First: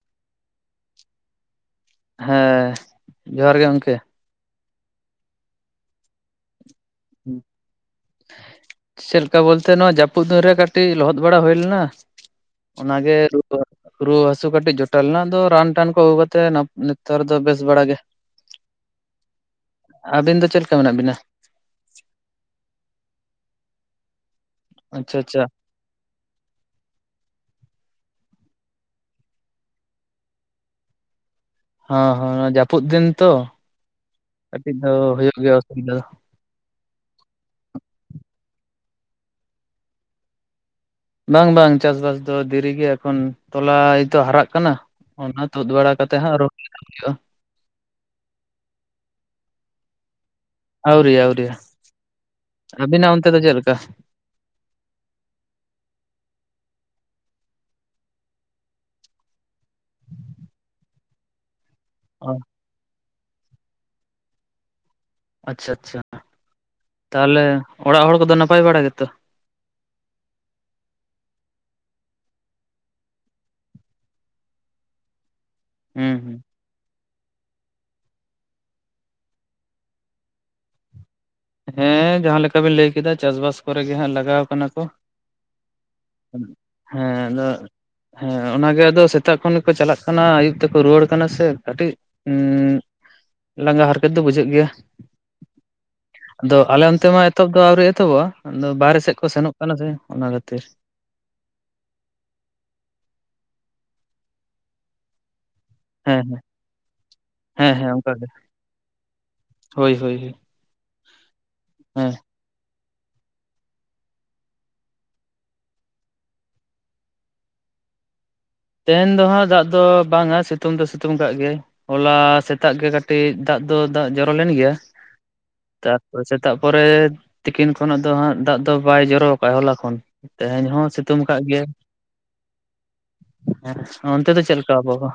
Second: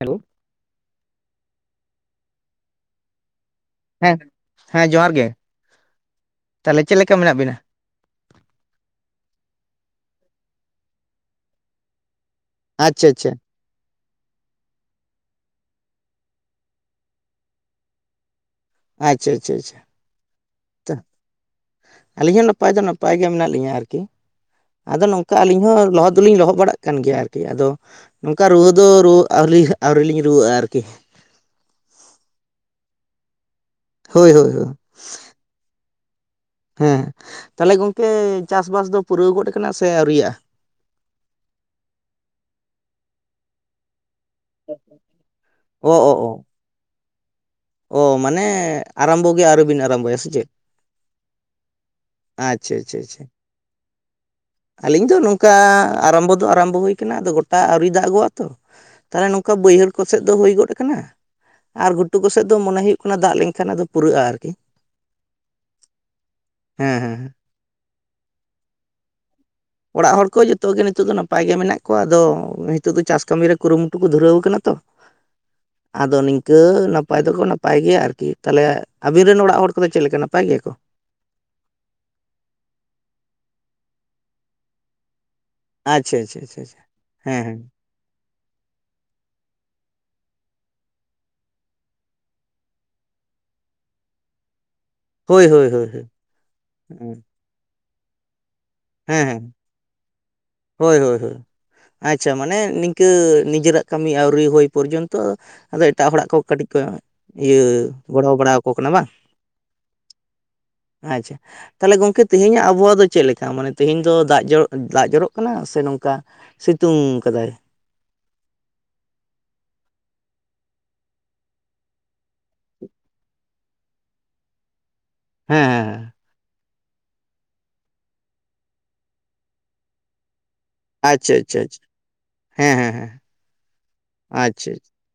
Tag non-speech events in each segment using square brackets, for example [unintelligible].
Hello. ᱦᱮᱸ ᱡᱚᱦᱟᱨ ᱜᱮ ᱜᱚᱝᱠᱮ᱾ ᱮᱸ ᱦᱮᱸ ᱡᱚᱦᱟᱨ ᱜᱮ ᱛᱟᱦᱞᱮ ᱪᱮᱫ ᱞᱮᱠᱟ ᱢᱮᱱᱟᱜ ᱵᱤᱱᱟ? ᱪᱮᱜ ᱞᱮᱠᱟ ᱵᱚᱞᱛᱮ ᱱᱚᱣᱟ ᱡᱟᱹᱯᱩᱫ ᱫᱤᱱ ᱨᱮ ᱠᱟᱹᱴᱤᱡ ᱞᱚᱦᱚᱫ ᱵᱟᱲᱟ ᱦᱩᱭ ᱞᱮᱱᱟ ᱟᱪᱪᱷᱟ ᱚᱱᱟᱜᱮ ᱟᱪᱪᱷᱟ ᱨᱩᱣᱟᱹᱼᱼ ᱨᱩᱣᱟᱹ ᱦᱟᱹᱥᱩ ᱠᱟᱹᱴᱤᱡ ᱡᱚᱴᱟᱣ ᱞᱮᱱᱟ ᱟᱫᱚ ᱨᱟᱱ-ᱴᱟᱱ ᱠᱚ ᱟᱹᱜᱩ ᱠᱟᱛᱮᱜ ᱱᱮᱛᱟᱨ ᱫᱚ ᱵᱮᱥ ᱵᱟᱲᱟ ᱜᱮ᱾ ᱟᱪᱪᱷᱟ ᱟᱪᱪᱷᱟ ᱟᱪᱪᱷᱟ ᱟᱹᱵᱤᱱ ᱫᱚ ᱪᱮᱫ ᱞᱮᱠᱟ ᱢᱮᱱᱟᱜ ᱪᱟᱦ, ᱵᱤᱱᱟ ᱟᱹᱞᱤᱧ ᱦᱚᱸ ᱱᱟᱯᱟᱭ ᱫᱚ ᱱᱟᱯᱟᱭ ᱜᱮ ᱢᱮᱱᱟᱜ ᱞᱤᱧᱟᱹ ᱟᱨᱠᱤ ᱟᱫᱚ ᱟᱪᱪᱷᱟ ᱱᱚᱝᱠᱟ ᱟᱪᱪᱷᱟ ᱟᱹᱞᱤᱧ ᱦᱚᱸ ᱞᱚᱦᱚᱫᱼᱼ ᱫᱩᱞᱤᱧ ᱞᱚᱦᱚᱜ ᱵᱟᱲᱟᱜ ᱠᱟᱱ ᱜᱮᱭᱟ ᱟᱨᱠᱤ ᱟᱫᱚ ᱱᱚᱝᱠᱟ ᱨᱩᱣᱟᱹ ᱫᱚ ᱨᱩᱣᱟᱹ ᱫᱚ ᱟᱹᱣᱨᱤ ᱟᱹᱣᱨᱤ ᱞᱤᱧ ᱨᱩᱣᱟᱹᱜᱼᱟ ᱟᱨᱠᱤ᱾ ᱦᱟᱸ ᱦᱟᱸ ᱡᱟᱯᱩᱫ ᱫᱤᱱ ᱛᱚ᱾ ᱦᱳᱭ ᱦᱳᱭ ᱦᱚᱭ, ᱟᱫᱚ ᱦᱩᱭᱩᱜ ᱜᱮᱭᱟ ᱚᱥᱩᱵᱤᱫᱷᱟ ᱫᱚ᱾ ᱦᱮᱸ ᱛᱟᱦᱞᱮ ᱜᱚᱝᱠᱮ ᱪᱟᱥ-ᱵᱟᱥ ᱫᱚ ᱯᱩᱨᱟᱹᱣ ᱜᱚᱫ ᱟᱠᱟᱱᱟ ᱥᱮ ᱟᱹᱣᱨᱤᱭᱟᱜ-ᱟ? ᱵᱟᱝ ᱵᱟᱝ ᱪᱟᱥ-ᱵᱟᱥ ᱫᱚ ᱫᱮᱨᱤ ᱜᱮᱭᱟ ᱮᱠᱷᱚᱱ ᱛᱚᱞᱟ ᱮᱭᱛᱚ ᱦᱟᱨᱟᱜ ᱠᱟᱱᱟ, ᱚᱱᱟ ᱛᱩᱫ ᱵᱟᱲᱟ ᱚ ᱚ ᱠᱟᱛᱮ ᱚ ᱦᱟᱸᱜ ᱨᱚᱦᱚᱭ ᱦᱩᱭᱩᱜ-ᱟ᱾ ᱚ ᱢᱟᱱᱮ ᱟᱨᱟᱢᱵᱚ ᱜᱮ ᱟᱹᱣᱨᱤ ᱵᱤᱱ ᱟᱨᱟᱢᱵᱚᱭᱟ ᱥᱮ ᱪᱮᱫ? ᱟᱹᱣᱨᱤ ᱟᱹᱣᱨᱤᱭᱟ, ᱟᱪᱪᱷᱟ ᱟᱪᱪᱷᱟ ᱟᱹᱵᱤᱱᱟᱜ ᱟᱪᱪᱷᱟ ᱚᱱᱛᱮ ᱫᱚ ᱪᱮᱫ ᱞᱮᱠᱟ? ᱟᱹᱞᱤᱧ ᱫᱚ ᱱᱚᱝᱠᱟ ᱟᱨᱟᱢᱵᱚ ᱫᱚ ᱟᱨᱟᱢᱵᱚ ᱦᱩᱭ ᱠᱟᱱᱟ ᱟᱫᱚ ᱜᱚᱴᱟ ᱟᱹᱣᱨᱤ ᱫᱟᱜᱚᱜ-ᱟ ᱛᱚ᱾ ᱛᱟᱦᱞᱮ ᱱᱚᱝᱠᱟ ᱵᱟᱹᱭᱦᱟᱹᱲ ᱠᱚᱥᱮᱫ ᱫᱚ ᱦᱩᱭ ᱜᱚᱫ ᱠᱟᱱᱟ᱾ ᱟᱨ ᱜᱷᱩᱴᱩ ᱚ ᱠᱚᱥᱮᱜ ᱫᱚ ᱢᱚᱱᱮ ᱦᱩᱭᱩᱜ ᱠᱟᱱᱟ ᱫᱟᱜ ᱞᱮᱱᱠᱷᱟᱱ ᱟᱫᱚ ᱯᱩᱨᱟᱹᱜ-ᱟ ᱟᱨᱠᱤ᱾ ᱟᱪᱪᱷᱟ ᱟᱪᱪᱷᱟ ᱦᱮᱸ ᱦᱮᱸ ᱦᱮᱸ ᱛᱟᱦᱞᱮ ᱚᱲᱟᱜ ᱦᱚᱲ ᱠᱚᱫᱚ ᱱᱟᱯᱟᱭ ᱵᱟᱲᱟ ᱜᱮᱛᱚ? ᱚᱲᱟᱜ ᱦᱚᱲ ᱠᱚ ᱡᱚᱛᱚ ᱜᱮ ᱱᱤᱛᱚᱜ ᱫᱚ ᱱᱟᱯᱟᱭ ᱜᱮ ᱢᱮᱱᱟᱜ ᱠᱚᱣᱟ ᱟᱫᱚ ᱱᱤᱛᱚᱜ ᱫᱚ ᱪᱟᱥ ᱠᱟᱹᱢᱤ ᱨᱮ ᱠᱩᱨᱩᱢᱩᱴᱩ ᱠᱚ ᱫᱷᱩᱨᱟᱹᱣ ᱠᱟᱱᱟ ᱛᱚ᱾ [inaudible] ᱦᱩᱸ ᱟᱫᱚ ᱦᱩᱸ ᱱᱤᱝᱠᱟᱹ ᱱᱟᱯᱟᱭ ᱫᱚᱠᱚ ᱱᱟᱯᱟᱭ ᱜᱮᱭᱟ ᱟᱨᱠᱤ, ᱛᱟᱦᱞᱮ ᱟᱵᱤᱱ ᱨᱮᱱ ᱚᱲᱟᱜ ᱦᱚᱲ ᱠᱚᱫᱚ ᱪᱮᱜ ᱞᱮᱠᱟ ᱱᱟᱯᱟᱭ ᱜᱮᱭᱟ ᱠᱚ? ᱦᱮᱸ ᱡᱟᱦᱟᱸ ᱞᱮᱠᱟᱵᱤᱱ ᱞᱟᱹᱭ ᱠᱮᱫᱟ ᱪᱟᱥ-ᱵᱟᱥ ᱠᱚᱨᱮ ᱜᱮ ᱦᱟᱸᱜ ᱞᱟᱜᱟᱣ ᱠᱟᱱᱟ ᱠᱚ᱾ ᱟᱪᱪᱷᱟ ᱟᱪᱪᱷᱟ ᱦᱩᱸ, ᱟᱪᱪᱷᱟ ᱟᱪᱪᱷᱟ ᱦᱮᱸ ᱟᱫᱚ᱾ ᱦᱮᱸ ᱚᱱᱟᱜᱮ ᱟᱫᱚ ᱥᱮᱛᱟᱜ ᱠᱷᱚᱱ ᱜᱮᱠᱚ ᱪᱟᱞᱟᱜ ᱠᱟᱱᱟ ᱟᱭᱩᱵ ᱛᱮᱠᱚ ᱨᱩᱣᱟᱹᱲ ᱠᱟᱱᱟ ᱥᱮ ᱠᱟᱹᱴᱤᱡ᱾ ᱩᱸ [inaudible] ᱞᱟᱸᱜᱟ ᱦᱟᱨᱠᱮᱛ ᱫᱚ ᱵᱩᱡᱷᱟᱹᱜ ᱜᱮᱭᱟ᱾ ᱦᱳᱭ ᱦᱳᱭ ᱦᱳᱭ ᱦᱳᱭ᱾ ᱟᱫᱚ ᱟᱞᱮ ᱚᱱᱛᱮ ᱦᱮᱸ ᱢᱟ ᱮᱛᱚᱦᱚᱵ ᱫᱚ ᱟᱹᱣᱨᱤ ᱮᱛᱚᱦᱚᱵᱚᱜ-ᱟ ᱟᱫᱚ ᱵᱟᱦᱨᱮ ᱥᱮᱜ ᱦᱮᱸ ᱠᱚ ᱦᱮᱸ ᱥᱮᱱᱚᱜ ᱠᱟᱱᱟ ᱥᱮ ᱚᱱᱟ ᱠᱷᱟᱹᱛᱤᱨ᱾ ᱦᱳᱭ ᱦᱳᱭ ᱦᱳᱭ᱾ ᱟᱪᱪᱷᱟ ᱢᱟᱱᱮ ᱱᱤᱝᱠᱟᱹ ᱱᱤᱡᱮᱨᱟᱜ ᱠᱟᱹᱢᱤ ᱟᱹᱣᱨᱤ ᱦᱩᱭ ᱯᱚᱨᱡᱚᱱᱛᱚ᱾ ᱟᱫᱚ ᱮᱴᱟᱜ ᱦᱮᱸ ᱦᱚᱲᱟᱜ ᱠᱚ ᱦᱮᱸ ᱠᱟᱹᱴᱤᱡ ᱠᱚ ᱤᱭᱟᱹ ᱦᱮᱸ ᱦᱮᱸ ᱚᱱᱠᱟᱜᱮ ᱜᱚᱲᱚ ᱵᱟᱲᱟᱣᱟᱠᱚ ᱠᱟᱱᱟ ᱵᱟᱝ? ᱦᱳᱭ ᱦᱳᱭ ᱟᱪᱪᱷᱟ, ᱛᱟᱦᱞᱮ ᱦᱮᱸ ᱜᱚᱝᱠᱮ ᱛᱤᱦᱤᱧ ᱟᱵᱚᱣᱟᱜ ᱫᱚ ᱪᱮᱫᱞᱮᱠᱟ ᱢᱟᱱᱮ? ᱛᱤᱦᱤᱧ ᱫᱚ ᱫᱟᱜ ᱡᱚᱨᱚᱜ, ᱫᱟᱜ ᱡᱚᱨᱚᱜ ᱠᱟᱱᱟ ᱥᱮ ᱱᱚᱝᱠᱟ ᱥᱤᱛᱩᱝ ᱠᱟᱫᱟᱭ? ᱛᱮᱦᱮᱧ ᱫᱚ ᱦᱟᱸᱜ ᱫᱟᱜ ᱫᱚ ᱵᱟᱝᱟ ᱥᱤᱛᱩᱝ ᱫᱚ ᱥᱤᱛᱩᱝ ᱠᱟᱜ ᱜᱮᱭᱟᱭ᱾ ᱦᱚᱞᱟ ᱥᱮᱛᱟᱜ ᱜᱮ ᱠᱟᱹᱴᱤᱡ ᱫᱟᱜ ᱫᱚ ᱫᱟᱜ ᱡᱚᱨᱚ ᱞᱮᱱ ᱜᱮᱭᱟ, ᱦᱮᱸ ᱦᱮᱸ ᱦᱮᱸ ᱛᱟᱨᱯᱚᱨ ᱥᱮᱛᱟᱜ ᱯᱚᱨᱮ ᱛᱤᱠᱤᱱ ᱠᱷᱚᱱᱟᱜ ᱫᱚ ᱦᱟᱸᱜ ᱫᱟᱜ ᱫᱚ ᱵᱟᱭ ᱡᱚᱨᱚ ᱠᱟᱜ-ᱟ ᱦᱚᱞᱟ ᱠᱷᱚᱱ᱾ ᱛᱮᱦᱮᱧ ᱦᱚᱸ ᱥᱤᱛᱩᱝ ᱟᱪᱪᱷᱟ ᱟᱠᱟᱫ ᱟᱪᱪᱷᱟ ᱜᱮᱭᱟᱭ ᱟᱪᱪᱷᱟ, ᱦᱮᱸ ᱦᱮᱸ ᱦᱮᱸ᱾ ᱦᱮᱸ, ᱚᱱᱛᱮ ᱫᱚ ᱪᱮᱫ ᱟᱪᱪᱷᱟ ᱞᱮᱠᱟ ᱟᱵᱦᱟᱣᱟ?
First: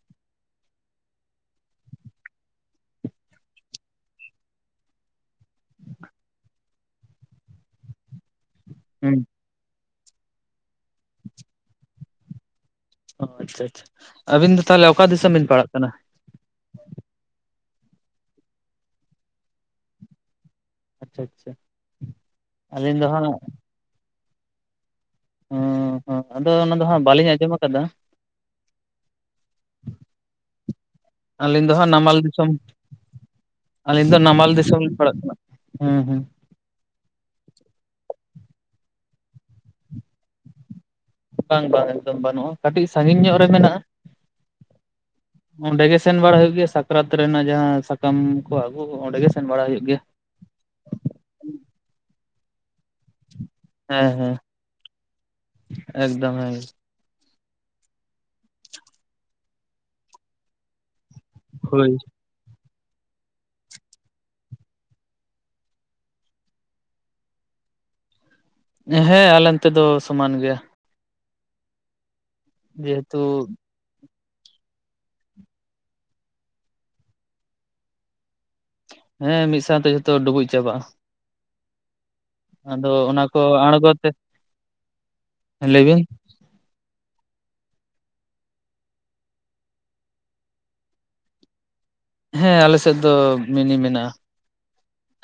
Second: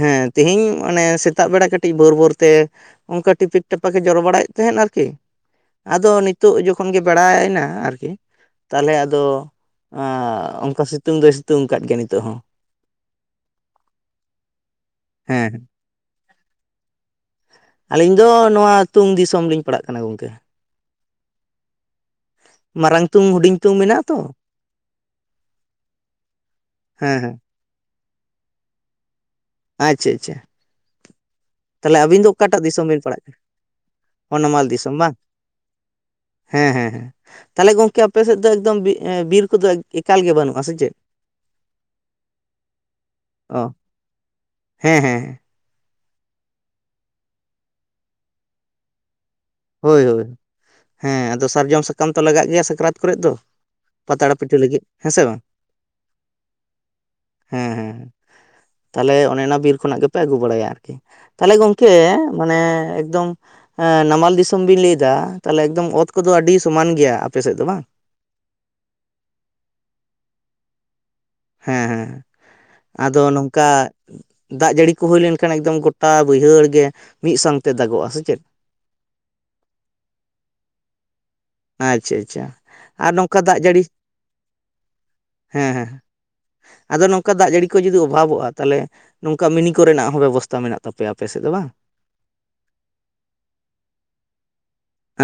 ᱦᱮᱸ ᱛᱤᱦᱤᱧ ᱢᱟᱱᱮ ᱥᱮᱛᱟᱜ ᱵᱮᱲᱟ ᱠᱟᱹᱴᱤᱡ ᱵᱷᱳᱨ ᱵᱷᱳᱨ ᱛᱮ ᱚᱝᱠᱟ ᱴᱤᱯᱤᱠ ᱴᱟᱯᱟᱠᱮ ᱡᱚᱨᱚ ᱵᱟᱲᱟᱭᱮᱫ ᱛᱟᱸᱦᱮᱱ ᱟᱨᱠᱤ᱾ ᱟᱫᱚ ᱱᱤᱛᱳᱜ ᱡᱚᱠᱷᱚᱱ ᱜᱮ ᱵᱮᱲᱟᱭᱱᱟ ᱟᱨᱠᱤ᱾ ᱛᱟᱦᱞᱮ ᱦᱩᱸ ᱟᱫᱚ ᱟᱸᱻ ᱚᱱᱠᱟ ᱥᱤᱛᱩᱝ ᱫᱚᱭ ᱥᱤᱛᱩᱝ ᱠᱟᱫ ᱜᱮᱭᱟ ᱱᱤᱛᱳᱜ ᱦᱚᱸ᱾ ᱚ ᱟᱪᱪᱷᱟ ᱟᱪᱪᱷᱟ, ᱟᱹᱵᱤᱱ ᱫᱚ ᱛᱟᱦᱞᱮ ᱚᱠᱟ ᱫᱤᱥᱚᱢ ᱵᱤᱱ ᱦᱮᱸ ᱯᱟᱲᱟᱜ ᱠᱟᱱᱟ? ᱟᱹᱞᱤᱧ ᱫᱚ ᱱᱚᱣᱟ ᱛᱩᱝ ᱫᱤᱥᱚᱢ ᱞᱤᱧ ᱯᱟᱲᱟᱜ ᱠᱟᱱᱟ ᱜᱚᱝᱠᱮ᱾ ᱟᱪᱪᱷᱟ ᱟᱪᱪᱷᱟ ᱟᱹᱞᱤᱧ ᱢᱟᱨᱟᱝ ᱫᱚ ᱛᱩᱝ ᱦᱟᱸᱜ ᱦᱩᱰᱤᱧ ᱛᱩᱝ ᱢᱮᱱᱟᱜ-ᱟ ᱛᱚ᱾ ᱦᱩᱸ ᱦᱩᱸ, ᱟᱫᱚ ᱚᱱᱟ ᱫᱚ ᱦᱟᱸᱜ ᱦᱮᱸ ᱵᱟᱹᱞᱤᱧ ᱦᱮᱸ ᱟᱸᱡᱚᱢ ᱠᱟᱫᱟ᱾ ᱟᱪᱪᱷᱟ ᱟᱪᱪᱷᱟ᱾ ᱟᱹᱞᱤᱧ ᱫᱚ ᱦᱟᱸᱜ ᱛᱟᱦᱚᱞᱮ ᱱᱟᱢᱟᱞ ᱟᱹᱵᱤᱱ ᱫᱚ ᱫᱤᱥᱚᱢ᱾ ᱚᱠᱟᱴᱟᱜ ᱵᱤᱱ ᱯᱟᱲᱟᱜ ᱠᱟᱱᱟ ᱟᱹᱞᱤᱧ ᱫᱚ ᱱᱟᱢᱟᱞ ᱦᱚᱱᱚᱢᱟᱞ ᱫᱤᱥᱚᱢ ᱞᱤᱧ ᱵᱟᱝ ᱯᱟᱲᱟᱜ ᱠᱟᱱᱟ ᱦᱩᱸ ᱦᱩᱸ᱾ ᱦᱮᱸ ᱦᱮᱸ ᱦᱮᱸ, ᱛᱟᱦᱚᱞᱮ ᱜᱚᱝᱠᱮ ᱟᱯᱮ ᱥᱮᱫ ᱫᱚ ᱮᱠᱫᱚᱢ ᱵᱤᱨ ᱠᱚᱫᱚ ᱮᱠᱟᱞ ᱜᱮ ᱵᱟᱹᱱᱩᱜ-ᱟ ᱥᱮ ᱪᱮᱫ? ᱵᱟᱝ ᱵᱟᱝ ᱮᱠᱫᱚᱢ ᱵᱟᱹᱱᱩᱜ-ᱟ ᱠᱟᱹᱴᱤᱡ ᱥᱟᱜᱤᱧ ᱧᱚᱜ ᱨᱮ ᱚ ᱢᱮᱱᱟᱜ-ᱟ᱾ ᱦᱮᱸ ᱦᱮᱸ ᱚᱸᱰᱮ ᱜᱮ ᱥᱮᱱ ᱵᱟᱲᱟ ᱦᱩᱭᱩᱜ ᱜᱮᱭᱟ ᱥᱟᱠᱨᱟᱛ ᱨᱮᱱᱟᱜ ᱡᱟᱦᱟᱸ ᱥᱟᱠᱟᱢ ᱠᱚ ᱟᱹᱜᱩ ᱦᱚ ᱚᱸᱰᱮ ᱜᱮ᱾ ᱥᱮᱱ ᱵᱟᱲᱟ ᱦᱩᱭᱩᱜ ᱜᱮᱭᱟ ᱦᱳᱭ ᱦᱳᱭ, ᱦᱮᱸ ᱟᱫᱚ ᱥᱟᱨᱡᱚᱢ ᱥᱟᱠᱟᱢ ᱛᱚ ᱞᱟᱜᱟᱜ ᱜᱮᱭᱟ ᱥᱟᱠᱨᱟᱛ ᱠᱚᱨᱮ ᱫᱚ᱾ ᱦᱮᱸ ᱦᱮᱸ ᱯᱟᱛᱲᱟ ᱯᱤᱴᱷᱟᱹ ᱞᱟᱹᱜᱤᱫ ᱦᱮᱸ ᱥᱮ ᱵᱟᱝ? ᱮᱠᱫᱚᱢ ᱦᱮᱸ ᱦᱮᱸ ᱦᱮᱸ ᱛᱟᱦᱚᱞᱮ ᱚᱱᱮ ᱚᱱᱟ ᱵᱤᱨ ᱠᱷᱚᱱᱟᱜ ᱜᱮᱯᱮ ᱟᱹᱜᱩ ᱵᱟᱲᱟᱭᱟ ᱟᱨᱠᱤ ᱛᱟᱦᱚᱞᱮ ᱜᱚᱝᱠᱮ ᱦᱳᱭ ᱢᱟᱱᱮ ᱮᱠᱫᱚᱢ ᱱᱟᱢᱟᱞ ᱫᱤᱥᱚᱢ ᱫᱤᱥᱚᱢ ᱵᱤᱱ ᱞᱟᱹᱭ ᱮᱫᱟ ᱛᱟᱦᱚᱞᱮ ᱮᱠᱫᱚᱢ ᱚᱛ ᱠᱚᱫᱚ ᱟᱹᱰᱤ ᱥᱚᱢᱟᱱ ᱜᱮᱭᱟ ᱟᱯᱮ ᱥᱮᱫ ᱫᱚ ᱵᱟᱝ᱾ ᱦᱮᱸ ᱟᱞᱮ ᱚᱱᱛᱮ ᱫᱚ ᱥᱚᱢᱟᱱ ᱜᱮᱭᱟ᱾ ᱦᱮᱸ ᱦᱮᱸ ᱡᱮᱦᱮᱛᱩ ᱟᱫᱚ ᱱᱚᱝᱠᱟ ᱫᱟᱜ ᱡᱟᱹᱲᱤ ᱠᱚ ᱦᱩᱭ ᱞᱮᱱᱠᱷᱟᱱ ᱮᱠᱫᱚᱢ ᱜᱚᱴᱟ ᱵᱟᱹᱭᱦᱟᱹᱲ ᱜᱮ ᱢᱤᱫ ᱥᱟᱶᱛᱮ ᱫᱟᱜᱚᱜᱼᱟ ᱥᱮ ᱪᱮᱫ? ᱦᱮᱸ ᱢᱤᱫ ᱥᱟᱶᱛᱮ ᱡᱷᱚᱛᱚ ᱰᱩᱵᱩᱡᱽ ᱪᱟᱵᱟᱜᱼᱟ᱾ ᱟᱪᱪᱷᱟ ᱟᱪᱪᱷᱟ ᱟᱫᱚ ᱟᱨ ᱚᱱᱟ ᱱᱚᱝᱠᱟ ᱠᱚ ᱫᱟᱜ ᱡᱟᱹᱲᱤ ᱟᱬᱜᱚ ᱛᱮ ᱦᱮᱸ ᱦᱮᱸ, ᱞᱟᱹᱭᱵᱤᱱ ᱟᱫᱚ ᱱᱚᱝᱠᱟ ᱫᱟᱜ ᱡᱟᱹᱲᱤ ᱠᱚ ᱡᱩᱫᱤ ᱚᱵᱷᱟᱵᱚᱜᱼᱟ ᱛᱟᱦᱚᱞᱮ ᱱᱚᱝᱠᱟ ᱢᱤᱱᱤ ᱠᱚᱨᱮᱱᱟᱜ ᱦᱚᱸ ᱵᱮᱵᱚᱥᱛᱷᱟ ᱢᱮᱱᱟᱜ ᱛᱟᱯᱮᱭᱟ ᱟᱯᱮ ᱥᱮᱫ ᱫᱚ ᱵᱟᱝ? ᱦᱮᱸ ᱟᱞᱮ ᱥᱮᱫ ᱫᱚ ᱢᱤᱱᱤ ᱢᱮᱱᱟᱜᱼᱟ,